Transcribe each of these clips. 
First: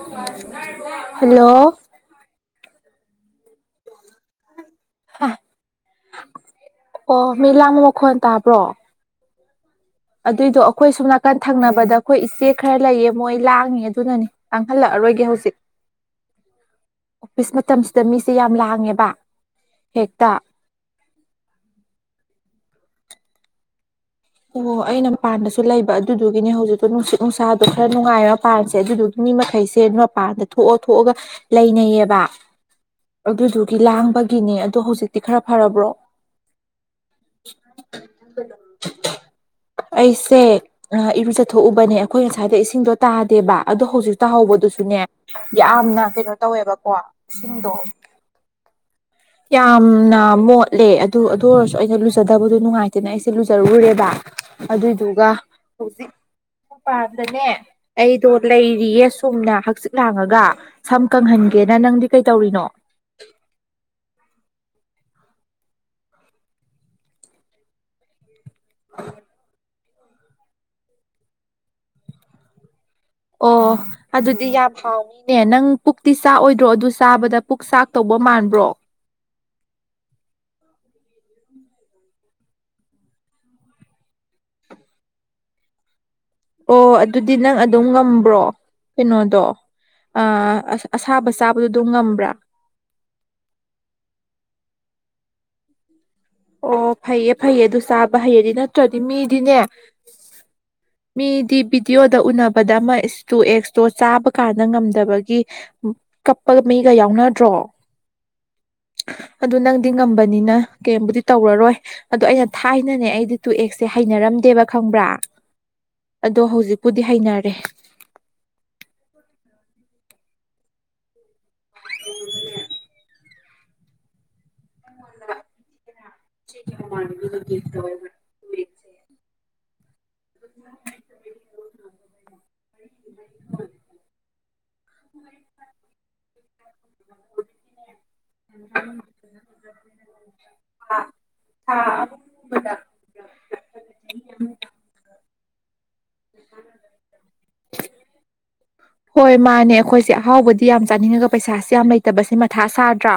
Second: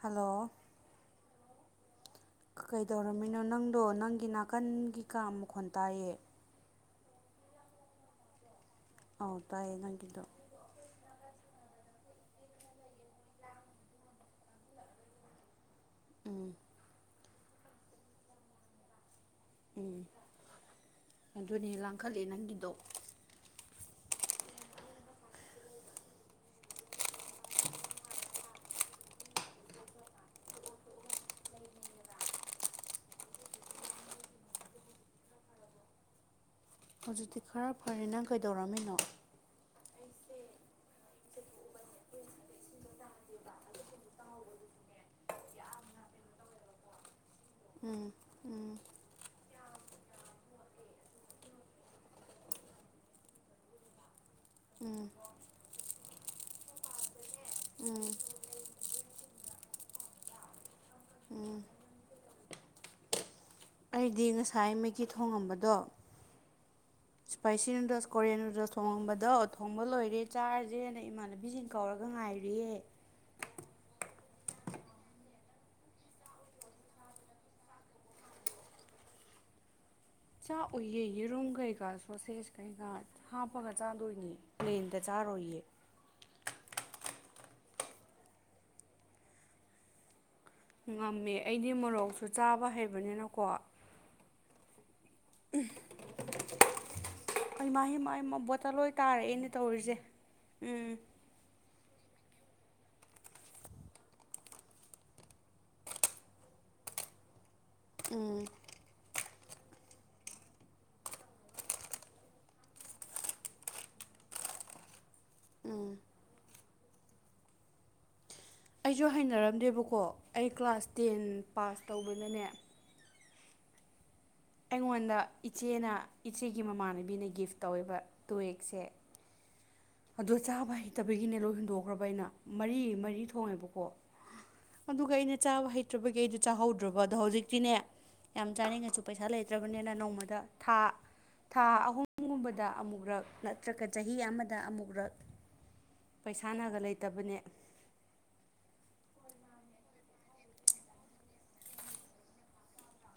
Hello hello ꯀꯩꯗꯧꯔꯝꯃꯤꯅꯣ ꯅꯪꯗꯣ ꯅꯪꯒꯤ ꯅꯥꯀꯟꯒꯤ ꯀꯥ ꯃꯈꯣꯟ ꯇꯥꯏꯌꯦ ꯑꯣ ꯃꯤ ꯂꯥꯡꯕ ꯃꯈꯣꯟ ꯇꯥꯕ꯭ꯔꯣ ꯑꯧ ꯇꯥꯏꯌꯦ ꯅꯪꯒꯤ ꯑꯗꯨꯏꯗꯣ ꯑꯩꯈꯣꯏ ꯁꯣꯝ ꯅꯥꯀꯟ ꯊꯪꯅꯕꯗ ꯑꯩꯈꯣꯏ ꯏꯆꯦ ꯈꯔ ꯂꯩꯌꯦ ꯃꯣꯏ ꯂꯥꯡꯉꯤ ꯑꯗꯨꯅꯅꯤ ꯂꯥꯡꯍꯜꯂꯛꯑꯔꯣꯏꯒꯦ ꯍꯧꯖꯤꯛ ꯎꯝ ꯑꯣꯐꯤꯁ ꯃꯇꯝꯁꯤꯗ ꯃꯤꯁꯦ ꯌꯥꯝ ꯂꯥꯡꯉꯦꯕ ꯎꯝ ꯍꯦꯛꯇ ꯑꯗꯨꯅꯦ ꯂꯥꯡꯈꯠꯂꯦ ꯅꯪꯒꯤꯗꯣ ꯑꯣ ꯑꯩꯅ ꯄꯥꯟꯗꯁꯨ ꯂꯩꯕ ꯑꯗꯨꯗꯨꯒꯤꯅꯦ ꯍꯧꯖꯤꯛꯇꯣ ꯅꯨꯡꯁꯤꯠ ꯅꯨꯡꯁꯥꯗꯣ ꯈꯔ ꯅꯨꯡꯉꯥꯏꯔ ꯄꯥꯟꯁꯦ ꯑꯗꯨꯗꯨꯒꯤ ꯃꯤ ꯃꯈꯩꯁꯦ ꯃꯄꯥꯟꯗ ꯊꯣꯛꯑ ꯊꯣꯛꯑꯒ ꯂꯩꯅꯩꯌꯦꯕꯥ ꯑꯗꯨꯗꯨꯒꯤ ꯂꯥꯡꯕꯒꯤꯅꯦ ꯑꯗꯣ ꯍꯧꯖꯤꯛꯇꯤ ꯈꯔ ꯐꯔꯕ꯭ꯔꯣ ꯍꯧꯖꯤꯛꯇꯤ ꯈꯔ ꯐꯔꯦ ꯅꯪ ꯀꯩꯗꯧꯔꯝꯃꯤꯅꯣ ꯑꯩꯁꯦ ꯑ ꯏꯔꯨꯖꯊꯣꯛꯎꯕꯅꯦ ꯑꯩꯈꯣꯏ ꯉꯁꯥꯏꯗꯩꯩ ꯏꯁꯤꯡꯗꯣ ꯇꯥꯗꯦꯕꯥ ꯑꯗꯣ ꯍꯧꯖꯤꯛ ꯇꯥꯍꯧꯕꯗꯨꯁꯨꯅꯦ ꯌꯥꯝꯅ ꯀꯩꯅꯣ ꯇꯧꯋꯦꯕꯀꯣ ꯏꯁꯤꯡꯗꯣ ꯎꯝ ꯎꯝ ꯌꯥꯝꯅ ꯃꯣꯠꯂꯦ ꯑꯗꯨ ꯑꯗꯨ ꯑꯣꯏꯔꯁꯨ ꯑꯩꯅ ꯂꯨꯖꯗꯕꯗꯣ ꯅꯨꯡꯉꯥꯏꯇꯦꯅ ꯑꯩꯁꯦ ꯂꯨꯖꯔꯨꯔꯦꯕ ꯎꯝ ꯑꯗꯨꯏꯗꯨꯒ ꯍꯧꯖꯤꯛ ꯃꯄꯥꯟꯗꯅꯦ ꯎꯝ ꯑꯩꯗꯣ ꯂꯩꯔꯤꯌꯦ ꯁꯨꯝꯅ ꯍꯪꯆꯤꯛ ꯂꯥꯡꯉꯒ ꯁꯝ ꯀꯪꯍꯟꯒꯦꯅ ꯅꯪꯗꯤ ꯀꯩ ꯇꯧꯔꯤꯅꯣ ꯑꯩꯗꯤ ꯉꯁꯥꯏ ꯃꯦꯒꯤ ꯊꯣꯡꯉꯝꯕꯗꯣ ꯏꯁꯄꯥꯏꯁꯤ ꯅꯨꯗꯜꯁ ꯀꯣꯔꯤꯌꯟ ꯅꯨꯗꯜꯁ ꯊꯣꯡꯉꯝꯕꯗꯣ ꯊꯣꯡ ꯕ ꯂꯣꯏꯔꯦ ꯆꯥꯔꯖꯦꯅ ꯏꯃꯥꯟꯅꯕꯤꯖꯤꯡ ꯀꯧꯔꯒ ꯉꯥꯏꯔꯤꯌꯦ ꯑꯣ ꯑꯗꯨꯗꯤ ꯌꯥꯝ ꯍꯥꯎꯅꯤꯅꯦ ꯅꯪ ꯄꯨꯛꯇꯤ ꯆꯥꯛꯑꯣꯏꯗ꯭ꯔꯣ ꯑꯗꯨ ꯆꯥꯕꯗ ꯄꯨꯛ ꯆꯥꯛ ꯇꯧꯕ ꯃꯥꯟꯕ꯭ꯔꯣ ꯆꯥꯛ ꯑꯣꯏꯌꯦ ꯌꯦꯔꯨꯝ ꯀꯩꯀꯥ ꯁꯣꯁꯦꯁ ꯀꯩꯀꯥ ꯍꯥꯞꯄꯒ ꯆꯥꯗꯣꯏꯅꯦ ꯄ꯭ꯂꯦꯟꯗ ꯆꯥꯔꯣꯏꯌꯦ ꯑꯣ ꯑꯗꯨꯗꯤ ꯅꯪ ꯑꯗꯨꯝ ꯉꯝꯕ꯭ꯔꯣ ꯀꯩꯅꯣꯗꯣ ꯑ ꯉꯝꯃꯦ ꯑꯩꯗꯤ ꯃꯣꯔꯣꯛꯁꯨ ꯆꯥꯕ ꯍꯩꯕꯅꯤꯅꯀꯣ ꯎꯝ ꯑꯣ ꯐꯩꯌꯦ ꯐꯩꯌꯦ ꯑꯗꯨ ꯆꯥꯕ ꯍꯩꯔꯗꯤ ꯕꯣꯇꯜ ꯂꯣꯏ ꯅꯠꯇ꯭ꯔꯥꯗꯤ ꯇꯥꯔꯛꯑꯦꯅꯦ ꯃꯤꯗꯤꯅꯦ ꯇꯧꯔꯤꯁꯦ ꯎꯝ ꯃꯤꯗꯤ ꯚꯤꯗꯤꯑꯣꯗ ꯎꯅꯕꯗ ꯑꯃ ꯏꯁ ꯇꯨ ꯑꯦꯛꯁꯇꯣ ꯆꯥꯕ ꯀꯥꯟꯗ ꯉꯝꯗꯕꯒꯤ ꯀꯞꯄꯒ ꯃꯤꯒ ꯌꯥꯎꯅꯗ꯭ꯔꯣ ꯎꯝ ꯑꯗꯨ ꯅꯪꯗꯤ ꯉꯝꯕꯅꯤꯅ ꯀ꯭ꯌꯦꯝꯕꯨꯗꯤ ꯇꯧꯔꯔꯣꯏ ꯑꯗꯨ ꯑꯩꯅ ꯊꯥꯏꯅꯅꯦ ꯑꯩꯗꯤ ꯇꯨ ꯑꯦꯛꯁꯁꯦ ꯍꯩꯅꯔꯝꯗꯦꯕ ꯈꯪꯕ꯭ꯔꯥ ꯑꯗꯣ ꯍꯧꯖꯤꯛꯄꯨꯗꯤ ꯍꯩꯅꯔꯦ ꯑꯩꯁꯨ ꯍꯩꯅꯔꯝꯗꯦꯕꯀꯣ ꯑꯩ ꯀ꯭ꯂꯥꯁ ꯇꯦꯟ ꯄꯥꯁ ꯇꯧꯕꯅꯅꯦ ꯑꯩꯉꯣꯟꯗ ꯏꯆꯦꯅ ꯏꯆꯦꯒꯤ ꯃꯃꯥꯟꯅꯕꯤꯅ ꯒꯤꯐ ꯇꯧꯑꯦꯕ ꯇꯨꯑꯦꯛꯁꯁꯦ ꯑꯗꯣ ꯆꯥꯕ ꯍꯩꯇꯕꯒꯤꯅꯦ ꯂꯣꯏ ꯍꯨꯟꯗꯣꯛꯈ꯭ꯔꯕ ꯑꯩꯅ ꯃꯔꯤ ꯃꯔꯤ ꯊꯣꯡꯉꯦꯕꯀꯣ ꯑꯗꯨꯒ ꯑꯩꯅ ꯆꯥꯕ ꯍꯩꯇ꯭ꯔꯕꯒꯤ ꯑꯩꯗꯣ ꯆꯥꯍꯧꯗ꯭ꯔꯕ ꯑꯗꯣ ꯍꯧꯖꯤꯛꯇꯤꯅꯦ ꯌꯥꯝ ꯆꯥꯅꯤꯡꯉꯁꯨ ꯄꯩꯁꯥ ꯂꯩꯇ꯭ꯔꯕꯅꯤꯅ ꯅꯣꯡꯃꯗ ꯊꯥ ꯊꯥ ꯑꯍꯨꯝꯒꯨꯝꯕꯗ ꯑꯃꯨꯛꯔꯛ ꯅꯠꯇ꯭ꯔꯒ ꯆꯍꯤ ꯑꯃꯗ ꯑꯃꯨꯛꯔꯛ ꯄꯩꯁꯥꯅꯒ ꯂꯩꯇꯕꯅꯦ [inaudible] ꯍꯣꯏ ꯃꯥꯅꯦ ꯑꯩꯈꯣꯏꯁꯦ ꯑꯍꯥꯎꯕꯗꯤ ꯌꯥꯝ ꯆꯥꯅꯤꯡꯉꯒ ꯄꯩꯁꯥꯥꯁꯦ ꯌꯥꯝ ꯂꯩꯇꯕꯁꯦ ꯃꯊꯥ ꯁꯥꯗ꯭ꯔꯥ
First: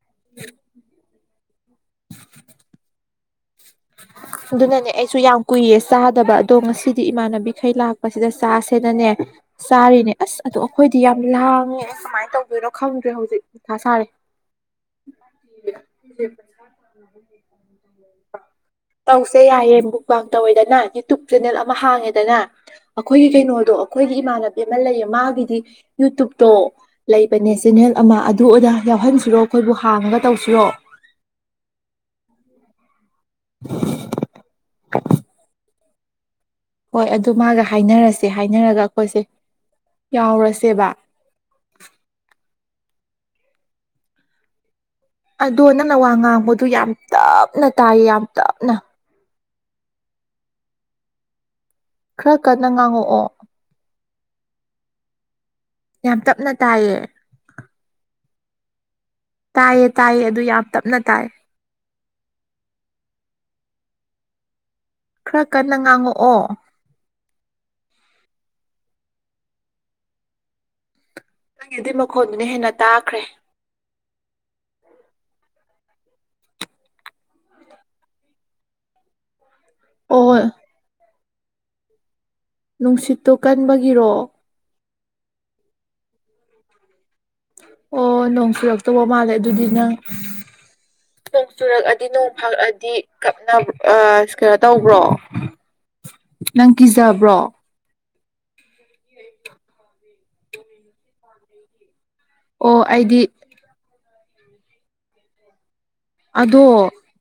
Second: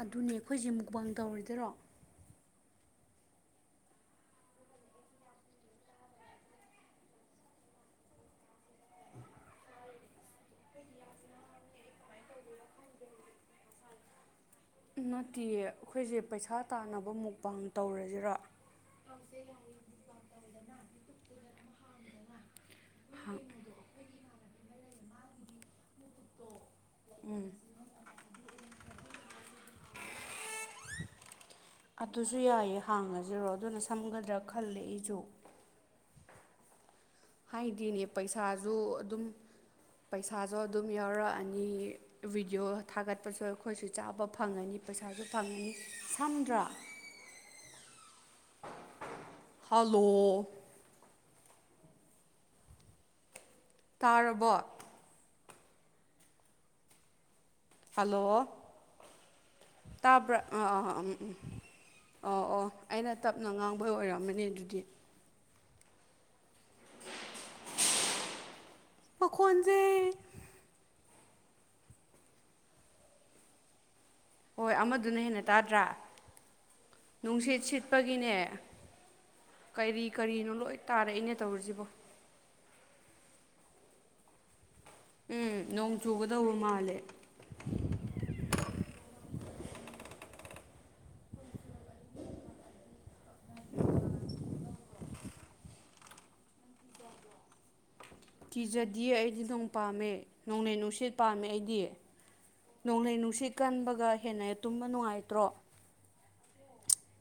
ꯑꯗꯨꯅꯦ ꯑꯩꯈꯣꯏꯁꯦ ꯃꯨꯛꯕꯥꯡ ꯇꯧꯔꯤꯗꯣꯏꯔꯣ [inaudible] ꯑꯗꯨꯅꯅꯦ ꯑꯩꯁꯨ ꯌꯥꯝ ꯀꯨꯏꯌꯦ ꯆꯥꯗꯕ ꯑꯗꯣ ꯉꯁꯤꯗꯤ ꯏꯃꯥꯟꯅꯕꯤꯈꯩ ꯂꯥꯛꯄꯁꯤꯗ ꯆꯥꯁꯤꯅꯅꯦ ꯆꯥꯔꯤꯅꯦ ꯑꯁ ꯑꯗꯣ ꯑꯩꯈꯣꯏꯗꯤ ꯌꯥꯝ ꯂꯥꯡꯉꯦ ꯑꯩ ꯀꯃꯥꯏꯅ ꯇꯧꯗꯣꯏꯅꯣ ꯈꯪꯗ꯭ꯔꯦ ꯍꯧꯖꯤꯛ ꯃꯊꯥ ꯁꯥꯔꯦ ꯅꯠꯇꯦꯌꯦ ꯑꯩꯈꯣꯏꯁꯦ ꯄꯩꯁꯥ ꯇꯥꯟꯅꯕ ꯃꯨꯛꯕꯥꯡ ꯇꯧꯔꯁꯤꯔꯥ ꯇꯧꯁꯦ ꯌꯥꯏꯌꯦ ꯃꯨꯛꯕꯥꯡ ꯇꯧꯋꯦꯗꯅ ꯌꯨꯇꯨꯞ ꯆꯦꯅꯦꯜ ꯑꯃ ꯍꯥꯡꯉꯦꯗꯅ ꯑꯩꯈꯣꯏꯒꯤ ꯀꯩꯅꯣꯗꯣ ꯑꯩꯈꯣꯏꯒꯤ ꯏꯃꯥꯟꯅꯕꯤ ꯑꯃ ꯂꯩꯌꯦ ꯃꯥꯒꯤꯗꯤ ꯌꯨꯇꯨꯞꯇꯣ ꯂꯩꯕꯅꯦ ꯆꯦꯟꯅꯜ ꯑꯃ ꯑꯗꯨ ꯑꯣꯏꯅ ꯌꯥꯎꯍꯟꯁꯤꯔꯣ ꯑꯩꯈꯣꯏꯕꯨ ꯍꯥꯡꯉꯒ ꯇꯧꯁꯤꯔꯣ ꯑꯗꯨꯁꯨ ꯌꯥꯏꯌꯦ ꯍꯥꯡꯉꯁꯤꯔꯣ ꯑꯗꯨꯅ ꯁꯝꯒꯗ꯭ꯔꯥ ꯈꯜꯂꯦ ꯑꯩꯁꯨ ꯍꯣꯏ ꯑꯗꯨ ꯃꯥꯒ ꯍꯥꯏꯗꯤꯅꯦ ꯍꯥꯏꯅꯔꯁꯦ ꯄꯩꯁꯥꯁꯨ ꯍꯥꯏꯅꯔꯒ ꯑꯩꯈꯣꯏꯁꯦ ꯑꯗꯨꯝ ꯄꯩꯁꯥꯁꯨ ꯑꯗꯨꯝ ꯌꯥꯎꯔꯁꯦꯕ ꯌꯥꯎꯔꯛꯑꯅꯤ ꯕꯤꯗꯤꯑꯣ ꯊꯥꯒꯠꯄꯁꯨ ꯑꯩꯈꯣꯏꯁꯨ ꯆꯥꯕ ꯐꯪꯉꯅꯤ ꯄꯩꯁꯥꯁꯨ ꯑꯗꯣ ꯐꯪꯉꯅꯤ ꯅꯪꯅ ꯋꯥ ꯁꯝꯗ꯭ꯔꯥ ꯉꯥꯡꯕꯗꯣ ꯌꯥꯝ ꯇꯞꯅ ꯇꯥꯏꯌꯦ ꯌꯥꯝ ꯇꯞꯅ ꯍꯜꯂꯣ ꯈꯔ ꯀꯟꯅ ꯉꯥꯡꯉꯛꯑꯣ ꯇꯥꯔꯕꯣ ꯌꯥꯝ ꯇꯞꯅ ꯇꯥꯏꯌꯦ ꯍꯜꯂꯣ ꯇꯥꯏꯌꯦ ꯇꯥꯏꯌꯦ ꯇꯥꯕ꯭ꯔꯥ ꯑꯗꯨ ꯌꯥꯝ ꯑꯥ ꯇꯞꯅ ꯑꯥ ꯎꯝ ꯇꯥꯏ ꯎꯝ ꯑꯣ ꯑꯣ ꯑꯩꯅ ꯇꯞꯅ ꯉꯥꯡꯕꯩ ꯑꯣꯏꯔꯝꯃꯅꯤ ꯑꯗꯨꯗꯤ ꯈꯔ ꯀꯟꯅ ꯉꯥꯡꯉꯛꯑꯣ ꯃꯈꯣꯟꯖꯦ ꯅꯪꯒꯤꯗꯤ ꯃꯈꯣꯟꯗꯨꯅ ꯍꯦꯟꯅ ꯇꯥꯈ꯭ꯔꯦ ꯍꯣꯏ ꯑꯃꯗꯨꯅ ꯍꯦꯟꯅ ꯇꯥꯗ꯭ꯔꯥ ꯅꯨꯡꯁꯤꯠ ꯁꯤꯠꯄꯒꯤꯅꯦ ꯀꯔꯤ ꯑꯣ ꯀꯔꯤꯅꯣ ꯂꯣꯏ ꯇꯥꯔꯛꯏꯅꯦ ꯇꯧꯔꯤꯁꯤꯕꯣ ꯅꯨꯡꯁꯤꯠꯇꯨ ꯀꯟꯕꯒꯤꯔꯣ ꯎꯝ ꯅꯣꯡ ꯆꯨꯒꯗꯧꯕ ꯃꯥꯜꯂꯦ ꯑꯣ ꯅꯣꯡ ꯆꯨꯔꯛꯇꯧꯕ ꯃꯥꯜꯂꯦ ꯑꯗꯨꯗꯤ ꯅꯪ [inaudible] ꯅꯣꯡ ꯆꯨꯔꯛꯑꯗꯤ ꯅꯣꯡ ꯐꯥꯛꯑꯗꯤ ꯀꯞꯅ ꯑꯥ ꯀꯩꯅꯣ ꯇꯧꯕ꯭ꯔꯣ ꯅꯪ ꯀꯤꯖꯕ꯭ꯔꯣ ꯀꯤꯖꯗꯤꯌꯦ ꯑꯩꯗꯤ ꯅꯣꯡ ꯄꯥꯝꯃꯦ ꯅꯣꯡꯂꯩ ꯅꯨꯡꯁꯤꯠ ꯄꯥꯝꯃꯦ ꯑꯩꯗꯤ ꯑꯣ ꯅꯣꯡꯂꯩ ꯑꯩꯗꯤ ꯅꯨꯡꯁꯤꯠ ꯀꯟꯕꯒ ꯍꯦꯟꯅ ꯇꯨꯝꯕ ꯅꯨꯡꯉꯥꯏꯇ꯭ꯔꯣ ꯑꯗꯣ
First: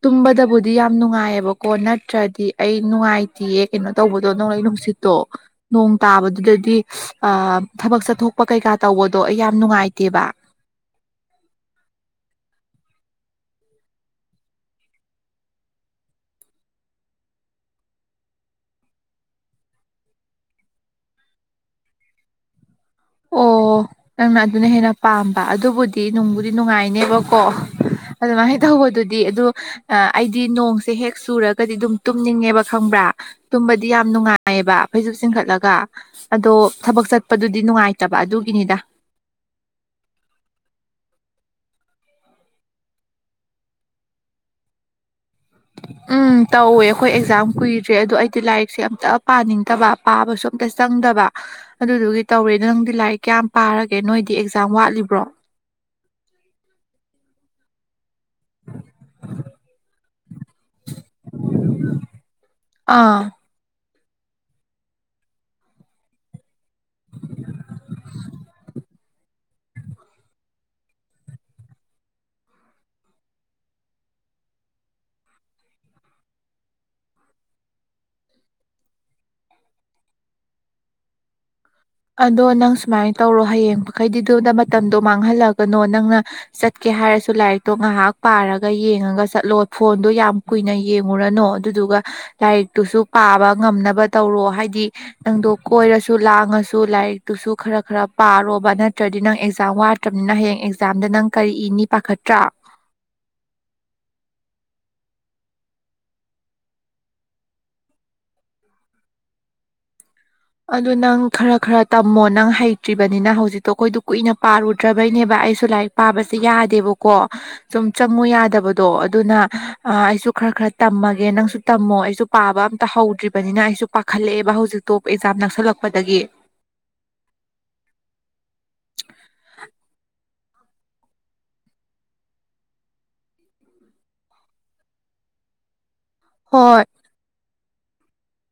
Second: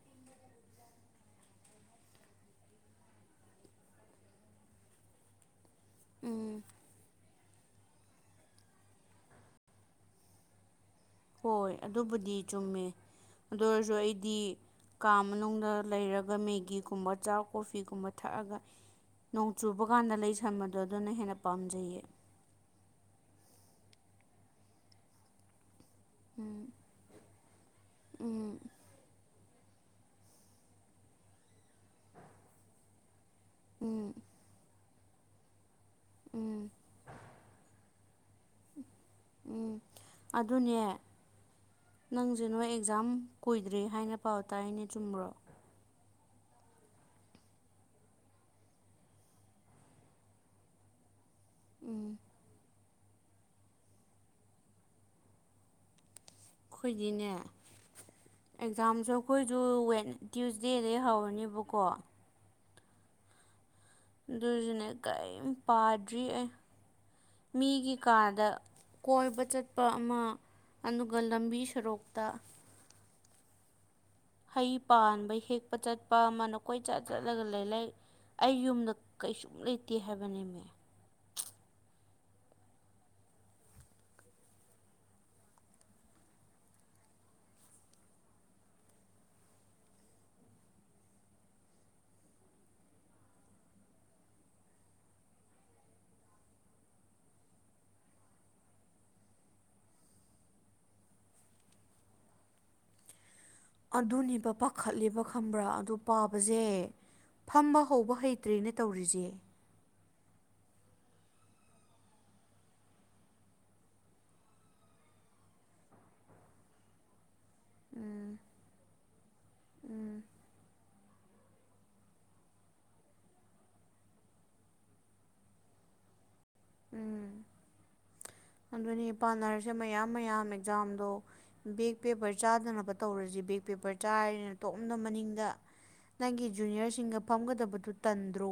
ꯇꯨꯝꯕꯗꯕꯨꯗꯤ ꯌꯥꯝ ꯅꯨꯡꯉꯥꯏꯌꯦꯕꯀꯣ ꯅꯠꯇ꯭ꯔꯗꯤ ꯑꯩ ꯅꯨꯡꯉꯥꯏꯇꯦꯌꯦ ꯀꯩꯅꯣ ꯇꯧꯕꯗꯣ ꯅꯣꯡꯂꯩ ꯅꯨꯡꯁꯤꯠ ꯇꯣ ꯅꯣꯡ ꯇꯥꯕꯗꯨꯗꯗꯤ ꯑ ꯊꯕꯛ ꯆꯠꯊꯣꯛꯄ ꯀꯩꯀꯥ ꯇꯧꯕꯗꯣ ꯑꯩ ꯌꯥꯝ ꯅꯨꯡꯉꯥꯏꯇꯦꯕ ꯍꯣꯏ ꯑꯗꯨꯕꯨꯗꯤ ꯆꯨꯝꯃꯦ ꯑꯗꯨ ꯑꯣꯏꯔꯁꯨ ꯑꯩꯗꯤ ꯀꯥ ꯃꯅꯨꯡꯗ ꯂꯩꯔꯒ ꯃꯦꯒꯤꯒꯨꯝꯕ ꯆꯥꯛ ꯀꯣꯐꯤꯒꯨꯝꯕ ꯊꯛꯑꯒ ꯅꯣꯡ ꯆꯨꯕ ꯀꯥꯟꯗ ꯂꯩꯁꯟꯕꯗꯣ ꯑꯗꯨꯅ ꯍꯦꯟꯅ ꯄꯥꯝꯖꯩꯌꯦ ꯑꯣ ꯅꯪꯅ ꯑꯗꯨꯅ ꯍꯦꯟꯅ ꯄꯥꯝꯕ ꯑꯗꯨꯕꯨꯗꯤ ꯅꯨꯡꯕꯨꯗꯤ ꯅꯨꯡꯉꯥꯏꯅꯦꯕꯀꯣ ꯑꯗꯨꯃꯥꯏꯅ ꯎꯝ ꯍꯦꯛ ꯇꯧꯕꯗꯨꯗꯤ ꯑꯗꯨ ꯑꯩꯗꯤ ꯅꯣꯡꯁꯦ ꯍꯦꯛ ꯆꯨꯔꯛ ꯀꯗꯤ ꯑꯗꯨꯝ ꯇꯨꯝꯅꯤꯡꯉꯦꯕ ꯈꯪꯕ꯭ꯔꯥ ꯇꯨꯝꯕꯗꯤ ꯌꯥꯝ ꯎꯝ ꯅꯨꯡꯉꯥꯏꯌꯦꯕ ꯐꯩꯖꯨꯞ ꯆꯤꯡꯈꯠꯂꯒ ꯑꯗꯣ ꯊꯕꯛ ꯆꯠꯄꯗꯨꯗꯤ ꯅꯨꯡꯉꯥꯏꯇꯕ ꯑꯗꯨꯒꯤꯅꯤꯗ ꯎꯝ ꯑꯗꯨꯅꯦ ꯅꯪꯁꯦ ꯅꯣꯏ ꯑꯦꯛꯖꯥꯝ ꯀꯨꯏꯗ꯭ꯔꯤ ꯍꯥꯏꯅ ꯄꯥꯎ ꯇꯥꯢꯅꯦ ꯆꯨꯝꯕ꯭ꯔꯣ ꯎꯝ ꯇꯧꯋꯦ ꯑꯩꯈꯣꯏ ꯑꯦꯛꯖꯥꯝ ꯀꯨꯏꯗ꯭ꯔꯦ ꯑꯗꯣ ꯑꯩꯗꯤ ꯂꯥꯏꯔꯤꯛꯁꯦ ꯑꯝꯇ ꯄꯥꯅꯤꯡꯗꯕ ꯄꯥꯕꯁꯨ ꯑꯝꯇ ꯆꯪꯗꯕ ꯑꯗꯨꯗꯨꯒꯤ ꯇꯧꯔꯦ ꯅꯪꯗꯤ ꯂꯥꯏꯔꯤꯛ ꯀꯌꯥꯝ ꯄꯥꯔꯒꯦ ꯅꯣꯏꯗꯤ ꯑꯦꯛꯖꯥꯝ ꯋꯥꯠꯂꯤꯕ꯭ꯔꯣ ꯈꯣꯏꯗꯤꯅꯦ ꯑꯦꯛꯖꯥꯝꯁꯨ ꯑꯩꯈꯣꯏꯁꯨ ꯋꯦꯠ ꯇ꯭ꯌꯨꯁꯗꯦꯗꯩ ꯍꯧꯔꯅꯦꯕꯀꯣ ꯑꯥ ꯑꯗꯨꯖꯤꯅꯦ ꯀꯔꯤꯝ ꯄꯥꯗ꯭ꯔꯤ ꯑꯦ ꯃꯤꯒꯤ ꯀꯥꯗ ꯀꯣꯏꯕ ꯆꯠꯄ ꯑꯃ ꯑꯅꯨꯒ ꯂꯝꯕꯤ ꯁꯣꯔꯣꯛꯇ ꯍꯩ ꯄꯥꯟꯕ ꯍꯦꯛꯄ ꯆꯠꯄ ꯑꯃ ꯅꯀꯣꯏ ꯆꯠ ꯆꯠꯂꯒ ꯂꯩ ꯂꯩ ꯑꯩ ꯌꯨꯝꯗ ꯀꯩꯁꯨꯝ ꯂꯩꯇꯦ ꯍꯥꯏꯕꯅꯦꯃꯦ ꯑꯗꯣ ꯅꯪ ꯁꯨꯃꯥꯏꯅ ꯇꯧꯔꯣ ꯍꯌꯦꯡ ꯃꯈꯩꯗꯤꯗꯨꯗ ꯃꯇꯝꯗꯣ ꯃꯥꯡꯍꯜꯂꯒꯅꯣ ꯅꯪꯅ ꯆꯠꯀꯦ ꯍꯥꯏꯔꯁꯨ ꯂꯥꯏꯔꯤꯛꯇꯣ ꯉꯥꯏꯍꯥꯛ ꯄꯥꯔꯒ ꯌꯦꯡꯉꯒ ꯆꯠꯂꯣ ꯐꯣꯟꯗꯣ ꯌꯥꯝ ꯀꯨꯏꯅ ꯌꯦꯡꯉꯨꯔꯅꯨ ꯑꯗꯨꯗꯨꯒ ꯂꯥꯏꯔꯤꯛꯇꯨꯁꯨ ꯄꯥꯕ ꯉꯝꯅꯕ ꯇꯧꯔꯣ ꯍꯥꯏꯗꯤ ꯅꯪꯗꯣ ꯀꯣꯏꯔꯁꯨ ꯂꯥꯡꯉꯁꯨ ꯇꯨ ꯂꯥꯏꯔꯤꯛꯇꯨꯁꯨ ꯈꯔ ꯈꯔ ꯄꯥꯔꯣꯕ ꯅꯠꯇ꯭ꯔꯗꯤ ꯅꯪ ꯑꯦꯛꯖꯥꯝ ꯋꯥꯠꯇ꯭ꯔꯕꯅꯤꯅ ꯍꯌꯦꯡ ꯑꯦꯛꯖꯥꯝꯗ ꯅꯪ ꯀꯔꯤ ꯏꯅꯤ ꯄꯥꯈꯠꯇ꯭ꯔꯥ ꯑꯗꯨꯅꯦꯕ ꯄꯥꯈꯠꯂꯦꯕ ꯈꯪꯕ꯭ꯔꯥ ꯑꯗꯨ ꯄꯥꯕꯖꯦ ꯐꯝꯕ ꯍꯧꯕ ꯍꯩꯇ꯭ꯔꯦꯅ ꯇꯧꯔꯤꯁꯦ꯫ ꯑꯗꯨ ꯅꯪ ꯈꯔ ꯈꯔ ꯇꯝꯃꯣ ꯅꯪ ꯍꯩꯇ꯭ꯔꯤꯕꯅꯤꯅ ꯍꯧꯖꯤꯛꯇꯣ ꯑꯩꯈꯣꯏꯗꯣ ꯀꯨꯏꯅ ꯄꯥꯔꯨꯗ꯭ꯔꯕꯩꯅꯦꯕ ꯑꯩꯁꯨ ꯂꯥꯏꯔꯤꯛ ꯄꯥꯕꯁꯦ ꯌꯥꯗꯦꯕꯀꯣ ꯁꯨꯝ ꯆꯪꯉꯨ ꯌꯥꯗꯕꯗꯣ ꯑꯗꯨꯅ ꯑꯩꯁꯨ ꯈꯔ ꯈꯔ ꯇꯝꯃꯒꯦ ꯅꯪꯁꯨ ꯇꯝꯃꯣ ꯑꯩꯁꯨ ꯄꯥꯕ ꯑꯝꯇ ꯍꯧꯗ꯭ꯔꯤꯕꯅꯤꯅ ꯑꯩꯁꯨ ꯄꯥꯈꯠꯂꯛꯑꯦꯕ ꯍꯧꯖꯤꯛ ꯇꯣꯞ ꯑꯦꯛꯖꯥꯝ ꯅꯛꯁꯜꯂꯛꯄꯗꯒꯤ꯫ ꯎꯝ ꯑꯗꯨꯅꯦ ꯄꯥꯟꯅꯔꯁꯦ ꯃꯌꯥꯝ ꯃꯌꯥꯝ ꯑꯦꯛꯖꯥꯝꯗꯣ ꯕꯦꯛ ꯄꯦꯄꯔ ꯆꯥꯗꯅꯕ ꯇꯧꯔꯁꯤ ꯕꯦꯛ ꯄꯦꯄꯔ ꯆꯥꯔꯤꯅ ꯇꯣꯝꯅ ꯃꯅꯤꯡꯗ ꯅꯪꯒꯤ ꯍꯣꯏ ꯖꯨꯅꯤꯌꯔꯁꯤꯡꯒ ꯐꯝꯒꯗꯕꯗꯨ ꯇꯟꯗ꯭ꯔꯣ꯫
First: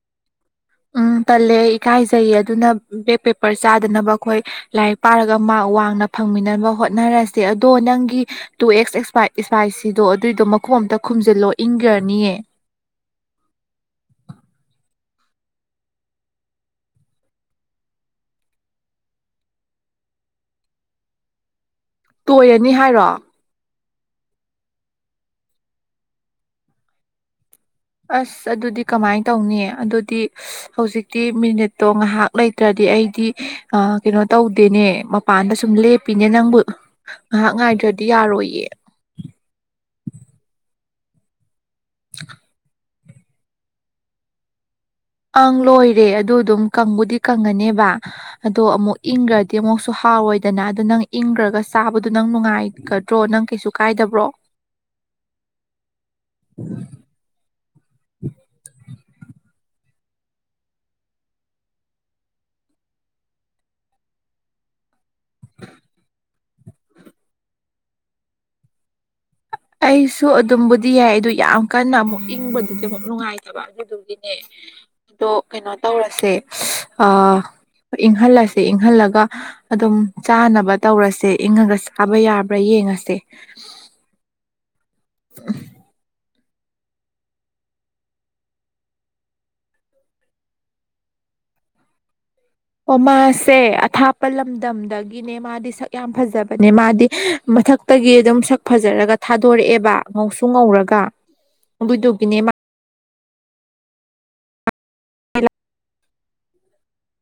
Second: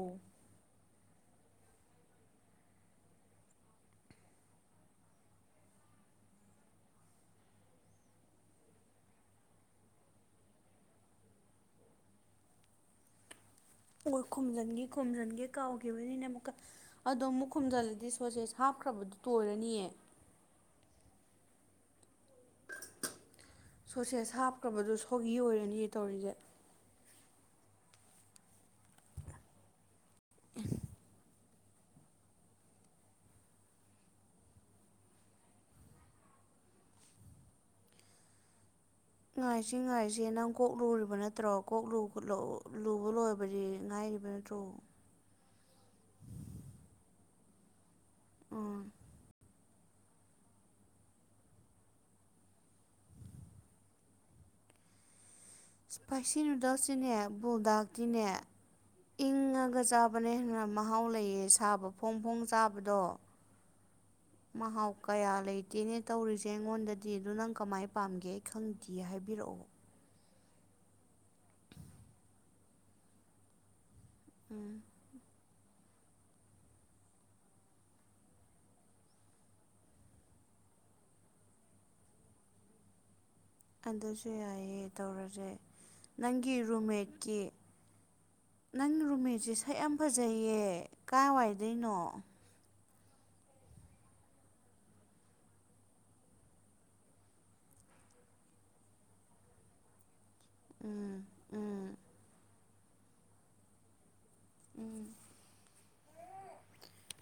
ꯎꯝ ꯇꯜꯂꯦ ꯏꯀꯥꯏꯖꯩꯌꯦ ꯑꯗꯨꯅ ꯕꯦꯛ ꯄꯦꯄꯔ ꯆꯥꯗꯅꯕ ꯑꯈꯣꯏ ꯂꯥꯏꯔꯤꯛ ꯄꯥꯔꯒ ꯃꯥꯛ ꯋꯥꯡꯅ ꯐꯪꯃꯤꯟꯅꯅꯕ ꯍꯣꯠꯅꯔꯁꯦ ꯑꯗꯣ ꯅꯪꯒꯤ ꯇꯨ ꯑꯦꯛꯁ ꯢꯢꯁꯄꯥꯥꯢ ꯏꯁꯄꯥꯏꯁꯤꯗꯣ ꯑꯗꯨꯏꯗꯣ ꯃꯈꯨꯝ ꯑꯝꯇ ꯈꯨꯝꯖꯤꯜꯂꯣ ꯏꯪꯒ꯭ꯔꯅꯤꯌꯦ꯫ ꯍꯣꯏ ꯈꯣꯨꯝꯖꯤꯟꯒꯦ ꯈꯣꯨꯝꯖꯤꯟꯒꯦ ꯀꯥꯎꯈꯤꯕꯅꯤꯅ ꯑꯃꯨꯛꯀ꯫ ꯑꯗꯣ ꯑꯃꯨꯛ ꯈꯨꯝꯖꯤꯜꯂꯗꯤ ꯁꯣꯁꯦꯁ ꯍꯥꯞꯈ꯭ꯔꯕꯗꯨ ꯇꯣꯏꯔꯅꯤꯌꯦ꯫ ꯇꯣꯏꯔꯅꯤ ꯍꯥꯏꯔꯣ ꯁꯣꯠꯁꯦꯁ ꯍꯥꯞꯈ꯭ꯔꯕꯗꯣ ꯁꯣꯒꯤ ꯑꯣꯏꯔꯅꯤꯌꯦ ꯇꯧꯔꯤꯖꯦ ꯑꯁ ꯑꯗꯨꯗꯤ ꯀꯃꯥꯏꯟ ꯇꯧꯅꯤ ꯑꯗꯨꯗꯤ ꯍꯧꯖꯤꯛꯇꯤ ꯃꯤꯅꯤꯠꯇꯣ ꯉꯥꯏꯍꯥꯛ ꯂꯩꯇ꯭ꯔꯗꯤ ꯑꯩꯗꯤ ꯑ ꯀꯩꯅꯣ ꯇꯧꯗꯦꯅꯦ ꯃꯄꯥꯟꯗ ꯁꯨꯝ ꯂꯦꯞꯄꯤꯅꯦ ꯅꯪꯕꯨ ꯉꯥꯏꯍꯥꯛ ꯉꯥꯏꯗ꯭ꯔꯗꯤ ꯌꯥꯔꯣꯏꯌꯦ ꯉꯥꯏꯁꯤ ꯉꯥꯏꯁꯤ ꯅꯪ ꯀꯣꯛ ꯂꯨꯔꯤꯕ ꯅꯠꯇ꯭ꯔꯣ ꯀꯣꯛ ꯂꯨ ꯈꯣꯠꯂꯥꯎ ꯂꯨꯕ ꯂꯣꯏꯕꯗꯤ ꯉꯥꯏꯔꯤꯕ ꯅꯠꯇ꯭ꯔꯣ ꯑꯪ ꯂꯣꯏꯔꯦ ꯑꯗꯨ ꯑꯗꯨꯝ ꯀꯪꯕꯨꯗꯤ ꯀꯪꯉꯅꯦꯕ ꯑꯗꯣ ꯎꯝ ꯑꯃꯨꯛ ꯏꯪꯒ꯭ꯔ ꯗꯤ ꯑꯃꯨꯛꯁꯨ ꯍꯥꯎꯔꯣꯏꯗꯅ ꯑꯗꯣ ꯅꯪ ꯏꯪꯒ꯭ꯔꯒ ꯆꯥꯕꯗꯣ ꯅꯪ ꯅꯨꯡꯉꯥꯏꯒꯗ꯭ꯔꯣ ꯅꯪ ꯀꯩꯁꯨ ꯀꯥꯏꯗꯕ꯭ꯔꯣ [unintelligible] ꯏꯁꯄꯥꯏꯁꯤ ꯅꯨꯗꯜꯁꯇꯤꯅꯦ ꯕꯨꯜꯗꯥꯛꯇꯤꯅꯦ ꯏꯪꯉꯒ ꯆꯥ ꯕꯅ ꯍꯦꯟꯅ ꯃꯍꯥꯎ ꯂꯩꯌꯦ ꯁꯥꯕ ꯐꯣꯡ ꯐꯣꯡ ꯆꯥꯕꯗꯣ ꯃꯍꯥꯎ ꯀꯌꯥ ꯂꯩꯇꯦꯅꯦ ꯇꯧꯔꯤꯖꯦ ꯑꯩꯉꯣꯟꯗꯗꯤ ꯑꯗꯨ ꯅꯪ ꯀꯃꯥꯏ ꯄꯥꯝꯒꯦ ꯑꯩ ꯈꯪꯗꯤꯌꯦ ꯍꯥꯏꯕꯤꯔꯛꯑꯣ ꯑꯩꯁꯨ ꯑꯗꯨꯝꯕꯨꯗꯤ ꯌꯥꯏ ꯑꯗꯨ ꯌꯥꯝ ꯀꯟꯅ ꯑꯃꯨꯛ ꯏꯪꯕꯗꯨꯗꯤ ꯑꯃꯨꯛ ꯅꯨꯡꯉꯥꯏꯇꯕ ꯑꯗꯨꯗꯨꯒꯤ ꯎꯝ ꯑꯗꯣ ꯀꯩꯅꯣ ꯇꯧꯔꯁꯦ ꯑꯥ ꯏꯪꯍꯜꯂꯁꯦ ꯏꯪꯍꯜꯂꯒ ꯑꯗꯨꯝ ꯆꯥꯅꯕ ꯇꯧꯔꯁꯦ ꯏꯪꯉꯒ ꯆꯥꯕ ꯌꯥꯕ꯭ꯔꯥ ꯌꯦꯡꯉꯁꯦ ꯑꯗꯨꯖꯨ ꯌꯥꯏꯌꯦ ꯇꯧꯔꯖꯦ ꯅꯪꯒꯤ ꯔꯨꯝꯃꯦꯠꯀꯤ ꯅꯪ ꯔꯨꯃꯦꯠꯁꯦ ꯁꯛ ꯌꯥꯝ ꯐꯖꯩꯌꯦ ꯀꯥꯏꯋꯥꯏꯗꯣꯏꯅꯣ ꯑꯣ ꯃꯥꯁꯦ ꯑꯊꯥꯞꯄ ꯂꯝꯗꯝꯗꯒꯤꯅꯦ ꯃꯥꯗꯤ ꯁꯛ ꯌꯥꯝ ꯐꯖꯕꯅꯦ ꯃꯥꯗꯤ ꯃꯊꯛꯇꯒꯤ ꯑꯗꯨꯝ ꯁꯛ ꯐꯖꯔꯒ ꯊꯥꯗꯣꯔꯛꯑꯦꯕ ꯉꯧꯁꯨ ꯉꯧꯔꯒ ꯑꯗꯨꯏꯗꯨꯒꯤꯅꯦ ꯃꯥ ꯎꯝ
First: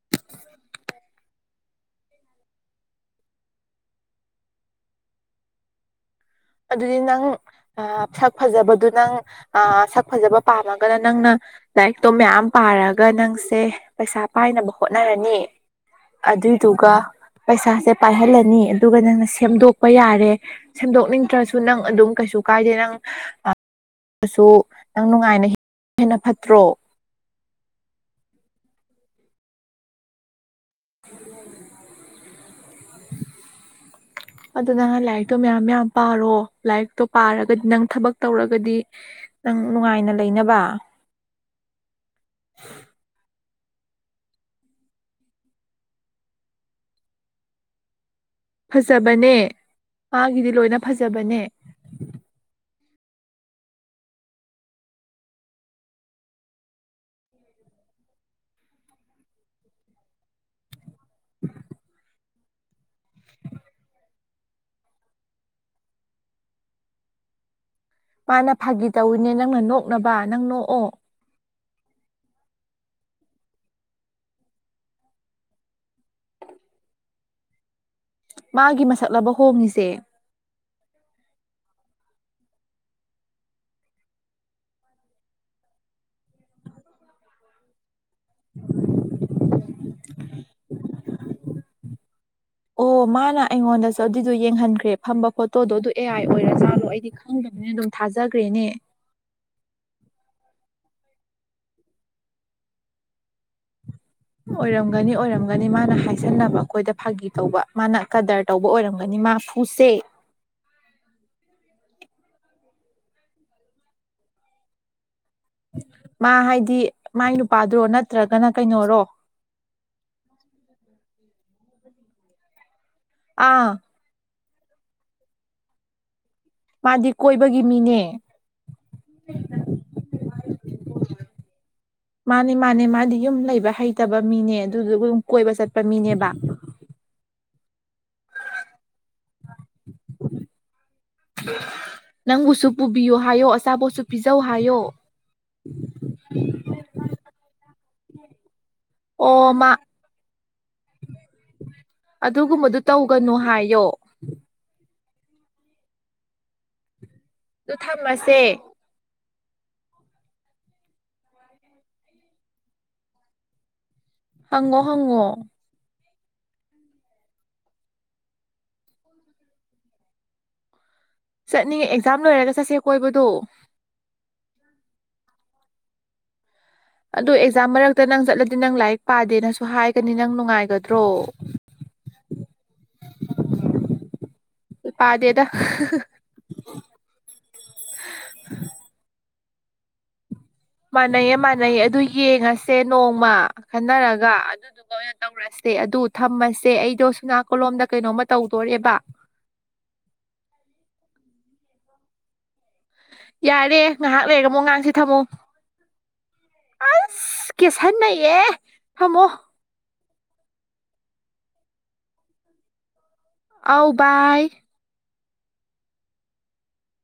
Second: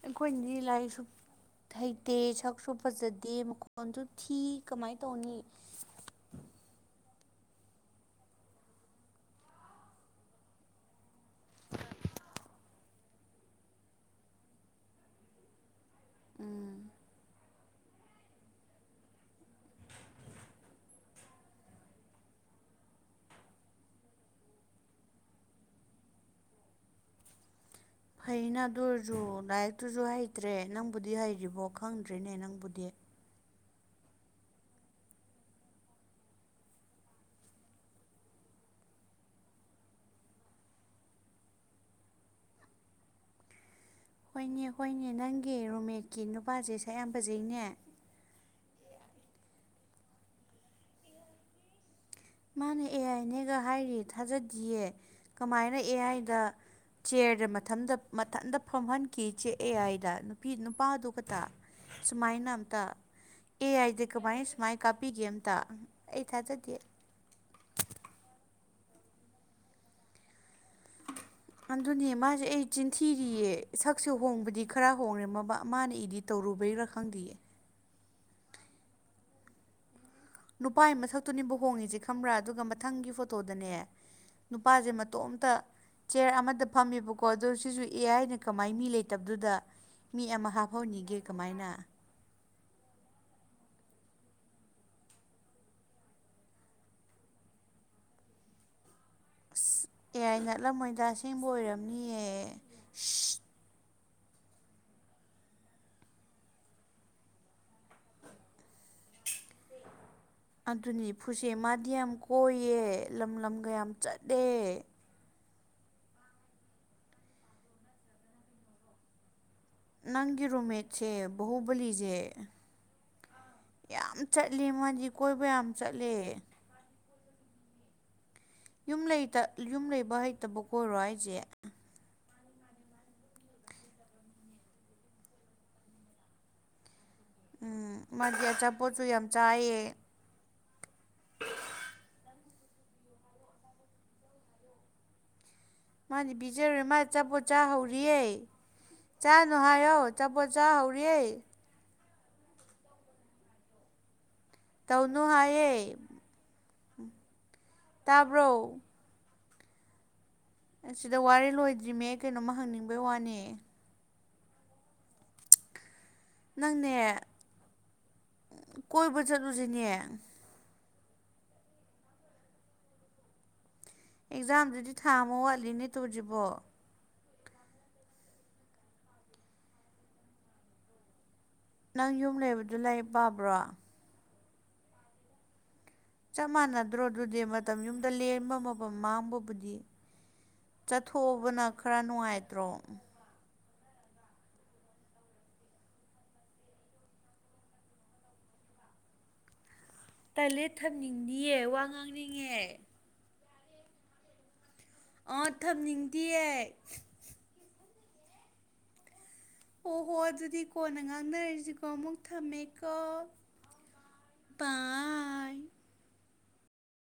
ꯑꯩꯈꯣꯏꯗꯤ ꯂꯥꯏꯔꯤꯛꯁꯨ ꯍꯩꯇꯦ ꯁꯛꯁꯨ ꯐꯖꯗꯦ ꯃꯈꯣꯟꯖꯨ ꯊꯤ ꯀꯃꯥꯏ ꯇꯧꯅꯤ ꯑꯗꯨꯗꯤ ꯅꯪ ꯑ ꯁꯛ ꯐꯖꯕꯗꯨ ꯅꯪ ꯑ ꯁꯛ ꯐꯖꯕ ꯄꯥꯝꯃꯒꯅ ꯅꯪꯅ ꯂꯥꯏꯔꯤꯛꯇꯣ ꯃꯌꯥꯝ ꯄꯥꯔꯒ ꯅꯪꯁꯦ ꯄꯩꯁꯥ ꯄꯥꯏꯅꯕ ꯍꯣꯠꯅꯔꯅꯤ ꯑꯗꯨꯏꯗꯨꯒ ꯄꯩꯁꯥꯁꯦ ꯄꯥꯏꯍꯜꯂꯅꯤ ꯑꯗꯨꯒ ꯅꯪꯅ ꯁꯦꯝꯗꯣꯛꯄ ꯌꯥꯔꯦ ꯁꯦꯝꯗꯣꯛꯅꯤꯡ ꯇ꯭ꯔꯁꯨ ꯅꯪ ꯑꯗꯨꯝ ꯀꯩꯁꯨ ꯀꯥꯏꯗꯦ ꯅꯪ ꯑ ꯑꯁꯨ ꯅꯪ ꯅꯨꯡꯉꯥꯏꯅ [inaudible] ꯍꯦꯟꯅ ꯐꯠꯇ꯭ꯔꯣ ꯐꯩꯅ ꯑꯗꯨꯔꯖꯨ ꯂꯥꯏꯔꯤꯛꯇꯨꯖꯨ ꯍꯩꯇ꯭ꯔꯦ ꯅꯪꯕꯨꯗꯤ ꯍꯩꯔꯤꯕꯣ ꯈꯪꯗ꯭ꯔꯤꯅꯦ ꯅꯪꯕꯨꯗꯤ ꯑꯗꯨ ꯅꯪꯅ ꯂꯥꯏꯔꯤꯛꯇꯣ ꯃꯌꯥꯝ ꯃꯌꯥꯝ ꯄꯥꯔꯣ ꯂꯥꯏꯔꯤꯛꯇꯣ ꯄꯥꯔꯒꯗꯤ ꯅꯪ ꯊꯕꯛ ꯇꯧꯔꯒꯗꯤ ꯅꯪ ꯅꯨꯡꯉꯥꯏꯅ ꯂꯩꯅꯕ ꯍꯣꯏꯅꯦ ꯍꯣꯏꯅꯦ ꯅꯪꯒꯤ ꯔꯨꯝꯃꯦꯠꯀꯤ ꯅꯨꯄꯥꯖꯦ ꯁꯛ ꯌꯥꯝ ꯐꯖꯩꯅꯦ ꯐꯖꯕꯅꯦ ꯃꯥꯒꯤꯗꯤ ꯂꯣꯏꯅ ꯐꯖꯕꯅꯦ ꯃꯥꯅ ꯑꯦ ꯑꯥꯏꯅꯦꯒ ꯍꯥꯏꯔꯤ ꯊꯥꯖꯗꯤꯌꯦ ꯀꯃꯥꯏꯅ ꯑꯦ ꯑꯥꯏꯗ ꯆ꯭ꯌꯔꯗ ꯃꯊꯟꯗ ꯃꯊꯟꯗ ꯐꯝꯍꯟꯀꯤ ꯆꯦ ꯑꯦ ꯑꯥꯏꯗ ꯅꯨ ꯄꯤ ꯅꯨꯄꯥꯗꯨ ꯈꯠꯇ ꯁꯨꯃꯥꯏꯅ ꯑꯝꯇ ꯑꯦ ꯑꯥꯏꯗꯤ ꯀꯃꯥꯏꯅ ꯁꯨꯃꯥꯏ ꯀꯥꯞꯄꯤꯒꯦ ꯑꯝꯇ ꯑꯩ ꯊꯥꯖꯗꯦ ꯃꯥꯅ ꯐꯥꯒꯤ ꯇꯧꯏꯅꯦ ꯅꯪꯅ ꯅꯣꯛꯅꯕ ꯅꯪ ꯅꯣꯛꯑꯣ ꯑꯗꯨꯅꯦ ꯃꯥꯖꯦ ꯑꯩ ꯆꯤꯟꯊꯤꯔꯤꯌꯦ ꯁꯛꯁꯦ ꯍꯣꯡꯕꯗꯤ ꯈ꯭ꯔ ꯍꯣꯡꯔꯝꯃꯕ ꯃꯥꯅ ꯏꯗꯤꯠ ꯇꯧꯔꯨꯕꯩꯔ ꯈꯪꯗꯤꯌꯦ ꯃꯥꯒꯤ ꯃꯁꯛꯂꯕ ꯍꯣꯡꯏꯖꯦ ꯅꯨꯄꯥꯏ ꯃꯊꯛꯇꯨꯅꯦꯕ ꯍꯣꯡꯉꯁꯦ ꯈꯪꯕ꯭ꯔꯥ ꯑꯗꯨꯒ ꯃꯊꯪꯒꯤ ꯐꯣꯇꯣꯗꯅꯦ ꯅꯨꯄꯥꯁꯦ ꯃꯇꯣꯝꯇ ꯆꯤꯌꯔ ꯑꯃꯗ ꯐꯝꯃꯦꯕꯀꯣ ꯑꯗꯣ ꯁꯤꯁꯨ ꯑꯦ ꯍꯥꯏꯅ ꯀꯃꯥꯏꯅ ꯃꯤ ꯂꯩꯇꯕꯗꯨꯗ ꯃꯤ ꯑꯃ ꯍꯥꯞꯍꯧꯅꯤꯒꯦ ꯀꯃꯥꯏꯅ ꯑꯣ ꯃꯥꯅ ꯑꯩꯉꯣꯟꯗꯁꯨ ꯑꯗꯨꯏꯗꯣ ꯌꯦꯡꯍꯟꯈ꯭ꯔꯦ ꯐꯝꯕ ꯐꯣꯇꯣꯗꯣ ꯑꯗꯨ ꯑꯦ ꯑꯥꯏ ꯑꯣꯏꯔ ꯖꯥꯠꯂꯣ ꯑꯩꯗꯤ ꯈꯪꯗꯕꯅꯦ ꯑꯗꯨꯝ ꯊꯥꯖꯈ꯭ꯔꯦꯅꯦ ꯑꯁ ꯑꯦꯌꯥꯏ ꯅꯠꯂꯝꯃꯣꯏꯗ ꯑꯁꯦꯡꯕ ꯑꯣꯏꯔꯝꯅꯤꯌꯦ ꯑꯣꯏꯔꯝꯒꯅꯤ ꯑꯣꯏꯔꯝꯒꯅꯤ ꯃꯥꯅ ꯍꯥꯏꯁꯟꯅꯕ ꯑꯩꯈꯣꯏꯗ ꯐꯥꯒꯤ ꯇꯧꯕ ꯃꯥꯅ ꯀꯗꯔ ꯇꯧꯕ ꯑꯣꯏꯔꯝꯒꯅꯤ ꯃꯥ ꯐꯨꯁꯦ ꯑꯗꯨꯅꯤ ꯐꯨꯁꯦ ꯃꯥꯗꯤ ꯌꯥꯝ ꯀꯣꯏꯌꯦ ꯂꯝ ꯂꯝꯒ ꯌꯥꯝ ꯆꯠꯂꯦ ꯃꯥ ꯍꯥꯏꯗꯤ ꯃꯥꯏ ꯅꯨꯄꯥꯗꯨꯔꯣ ꯅꯠꯇ꯭ꯔꯒꯅ ꯀꯩꯅꯣꯔꯣ ꯅꯪꯒꯤ ꯔꯨꯝꯃꯦꯠꯁꯦ ꯕꯍꯨꯕꯂꯤꯖꯦ ꯑꯥ ꯌꯥꯝ ꯆꯠꯂꯤ ꯃꯣꯏꯗꯤ ꯀꯣꯏꯕ ꯌꯥꯝ ꯆꯠꯂꯦ ꯃꯥꯗꯤ ꯀꯣꯏꯕꯒꯤ ꯃꯤꯅꯦ ꯌꯨꯝ ꯂꯩꯇ ꯌꯨꯝ ꯂꯩꯕ ꯍꯩꯇꯕ ꯑꯣꯏꯔꯣ ꯑꯩꯁꯦ ꯃꯥꯅꯤ ꯃꯥꯅꯦ ꯃꯥꯗꯤ ꯌꯨꯝ ꯂꯩꯕ ꯍꯩꯇꯕ ꯃꯤꯅꯦ ꯑꯗꯨꯗꯨꯒ ꯑꯗꯨꯝ ꯀꯣꯏꯕ ꯆꯠꯄ ꯃꯤꯅꯦꯕ ꯎꯝ ꯃꯥꯗꯤ ꯑꯆꯥꯄꯣꯠꯁꯨ ꯌꯥꯝ ꯆꯥꯏꯌꯦ ꯅꯪꯕꯨꯁꯨ ꯄꯨꯕꯤꯌꯨ ꯍꯥꯏꯌꯣ ꯑꯆꯥꯄꯣꯠꯁꯨ ꯄꯤꯖꯧ ꯍꯥꯏꯌꯣ ꯃꯥꯗꯤ ꯄꯤꯖꯔꯨꯔꯦ ꯃꯥ ꯑꯆꯥꯄꯣꯠ ꯆꯥ ꯍꯧꯔꯤꯌꯦ ꯑꯣ ꯆꯥꯅꯨ ꯃꯥ ꯍꯥꯏꯌꯣ ꯆꯄꯣꯠ ꯆꯥ ꯍꯧꯔꯤꯑꯦ ꯑꯗꯨꯒꯨꯝꯕꯗꯨ ꯇꯧꯒꯅꯨ ꯍꯥꯏꯌꯣ ꯇꯧꯅꯨ ꯍꯥꯏꯌꯦ ꯑꯗꯨ ꯊꯝꯃꯁꯦ ꯇꯥꯕ꯭ꯔꯣ ꯑꯁꯤꯗ ꯋꯥꯔꯤ ꯂꯣꯏꯗ꯭ꯔꯤꯃꯦ ꯑꯩ ꯀꯩꯅꯣꯃ ꯍꯪꯅꯤꯡꯕꯩ ꯋꯥꯅꯦ ꯍꯪꯉꯣ ꯍꯪꯉꯣ ꯅꯪꯅꯦ ꯀꯣꯏꯕ ꯆꯠꯂꯨꯁꯤꯅꯦ ꯆꯠꯅꯤꯡꯉꯦ ꯑꯦꯛꯖꯥꯝ ꯂꯣꯏꯔꯒ ꯆꯠꯁꯦ ꯀꯣꯏꯕꯗꯣ ꯑꯦꯛꯖꯥꯝꯗꯨꯗꯤ ꯊꯥꯝꯃꯣ ꯋꯥꯠꯂꯤꯅꯦ ꯇꯧꯗ꯭ꯔꯤꯕꯣ ꯑꯗꯨ ꯑꯦꯛꯖꯥꯝ ꯃꯔꯛꯇ ꯅꯪ ꯆꯠꯂꯗꯤ ꯅꯪ ꯂꯥꯏꯔꯤꯛ ꯄꯥꯗꯦꯅꯁꯨ ꯍꯥꯏꯒꯅꯤ ꯅꯪ ꯅꯨꯡꯉꯥꯏꯒꯗ꯭ꯔꯣ ꯅꯪ ꯌꯨꯝ ꯂꯩꯕꯗꯨ ꯂꯥꯏꯔꯤꯛ ꯄꯥꯕ꯭ꯔꯣ ꯄꯥꯗꯦꯗ ꯆꯞ ꯃꯥꯟꯅꯗ꯭ꯔꯣ ꯑꯗꯨꯗꯤ ꯃꯇꯝ ꯌꯨꯝꯗ ꯂꯦꯟꯕ ꯃꯇꯝ ꯃꯥꯡꯕꯕꯨꯗꯤ ꯃꯥꯟꯅꯩꯌꯦ ꯆꯠꯊꯣꯛꯑꯕꯅ ꯃꯥꯟꯅꯩꯌꯦ ꯑꯗꯨ ꯈꯔ ꯅꯨꯡꯉꯥꯏꯇ꯭ꯔꯣ ꯌꯦꯡꯉꯁꯦ ꯅꯣꯡꯃ ꯈꯟꯅꯔꯒ ꯑꯗꯨ ꯑꯗꯨꯒ ꯑꯣꯏꯅ ꯇꯧꯔꯁꯦ ꯑꯗꯨ ꯊꯝꯃꯁꯦ ꯑꯩꯗꯣ ꯁꯨꯅꯥ ꯀꯣꯂꯣꯝꯗ ꯀꯩꯅꯣꯝꯃ ꯇꯧꯗꯣꯔꯦꯕ ꯇꯥꯏꯂꯦ ꯊꯝꯅꯤꯡꯗꯤꯌꯦ ꯋꯥ ꯉꯥꯡꯅꯤꯡꯉꯦ ꯌꯥꯔꯦ ꯉꯥꯏꯍꯥꯛ ꯂꯩꯔ ꯑꯃꯨꯛ ꯉꯥꯡꯁꯤ ꯊꯝꯃꯣ ꯑꯣ ꯊꯝꯅꯤꯡꯗꯤꯌꯦ ꯀꯦꯁꯟꯅꯩꯌꯦ ꯊꯝꯃꯣ ꯑꯣꯍꯣ ꯑꯗꯨꯗꯤ ꯀꯣꯟꯅ ꯉꯥꯡꯅꯔꯤꯁꯤꯀꯣ ꯑꯃꯨꯛ ꯊꯝꯃꯦꯀꯣ ꯑꯥꯎ ꯕꯥꯏ ꯅꯥꯏꯠ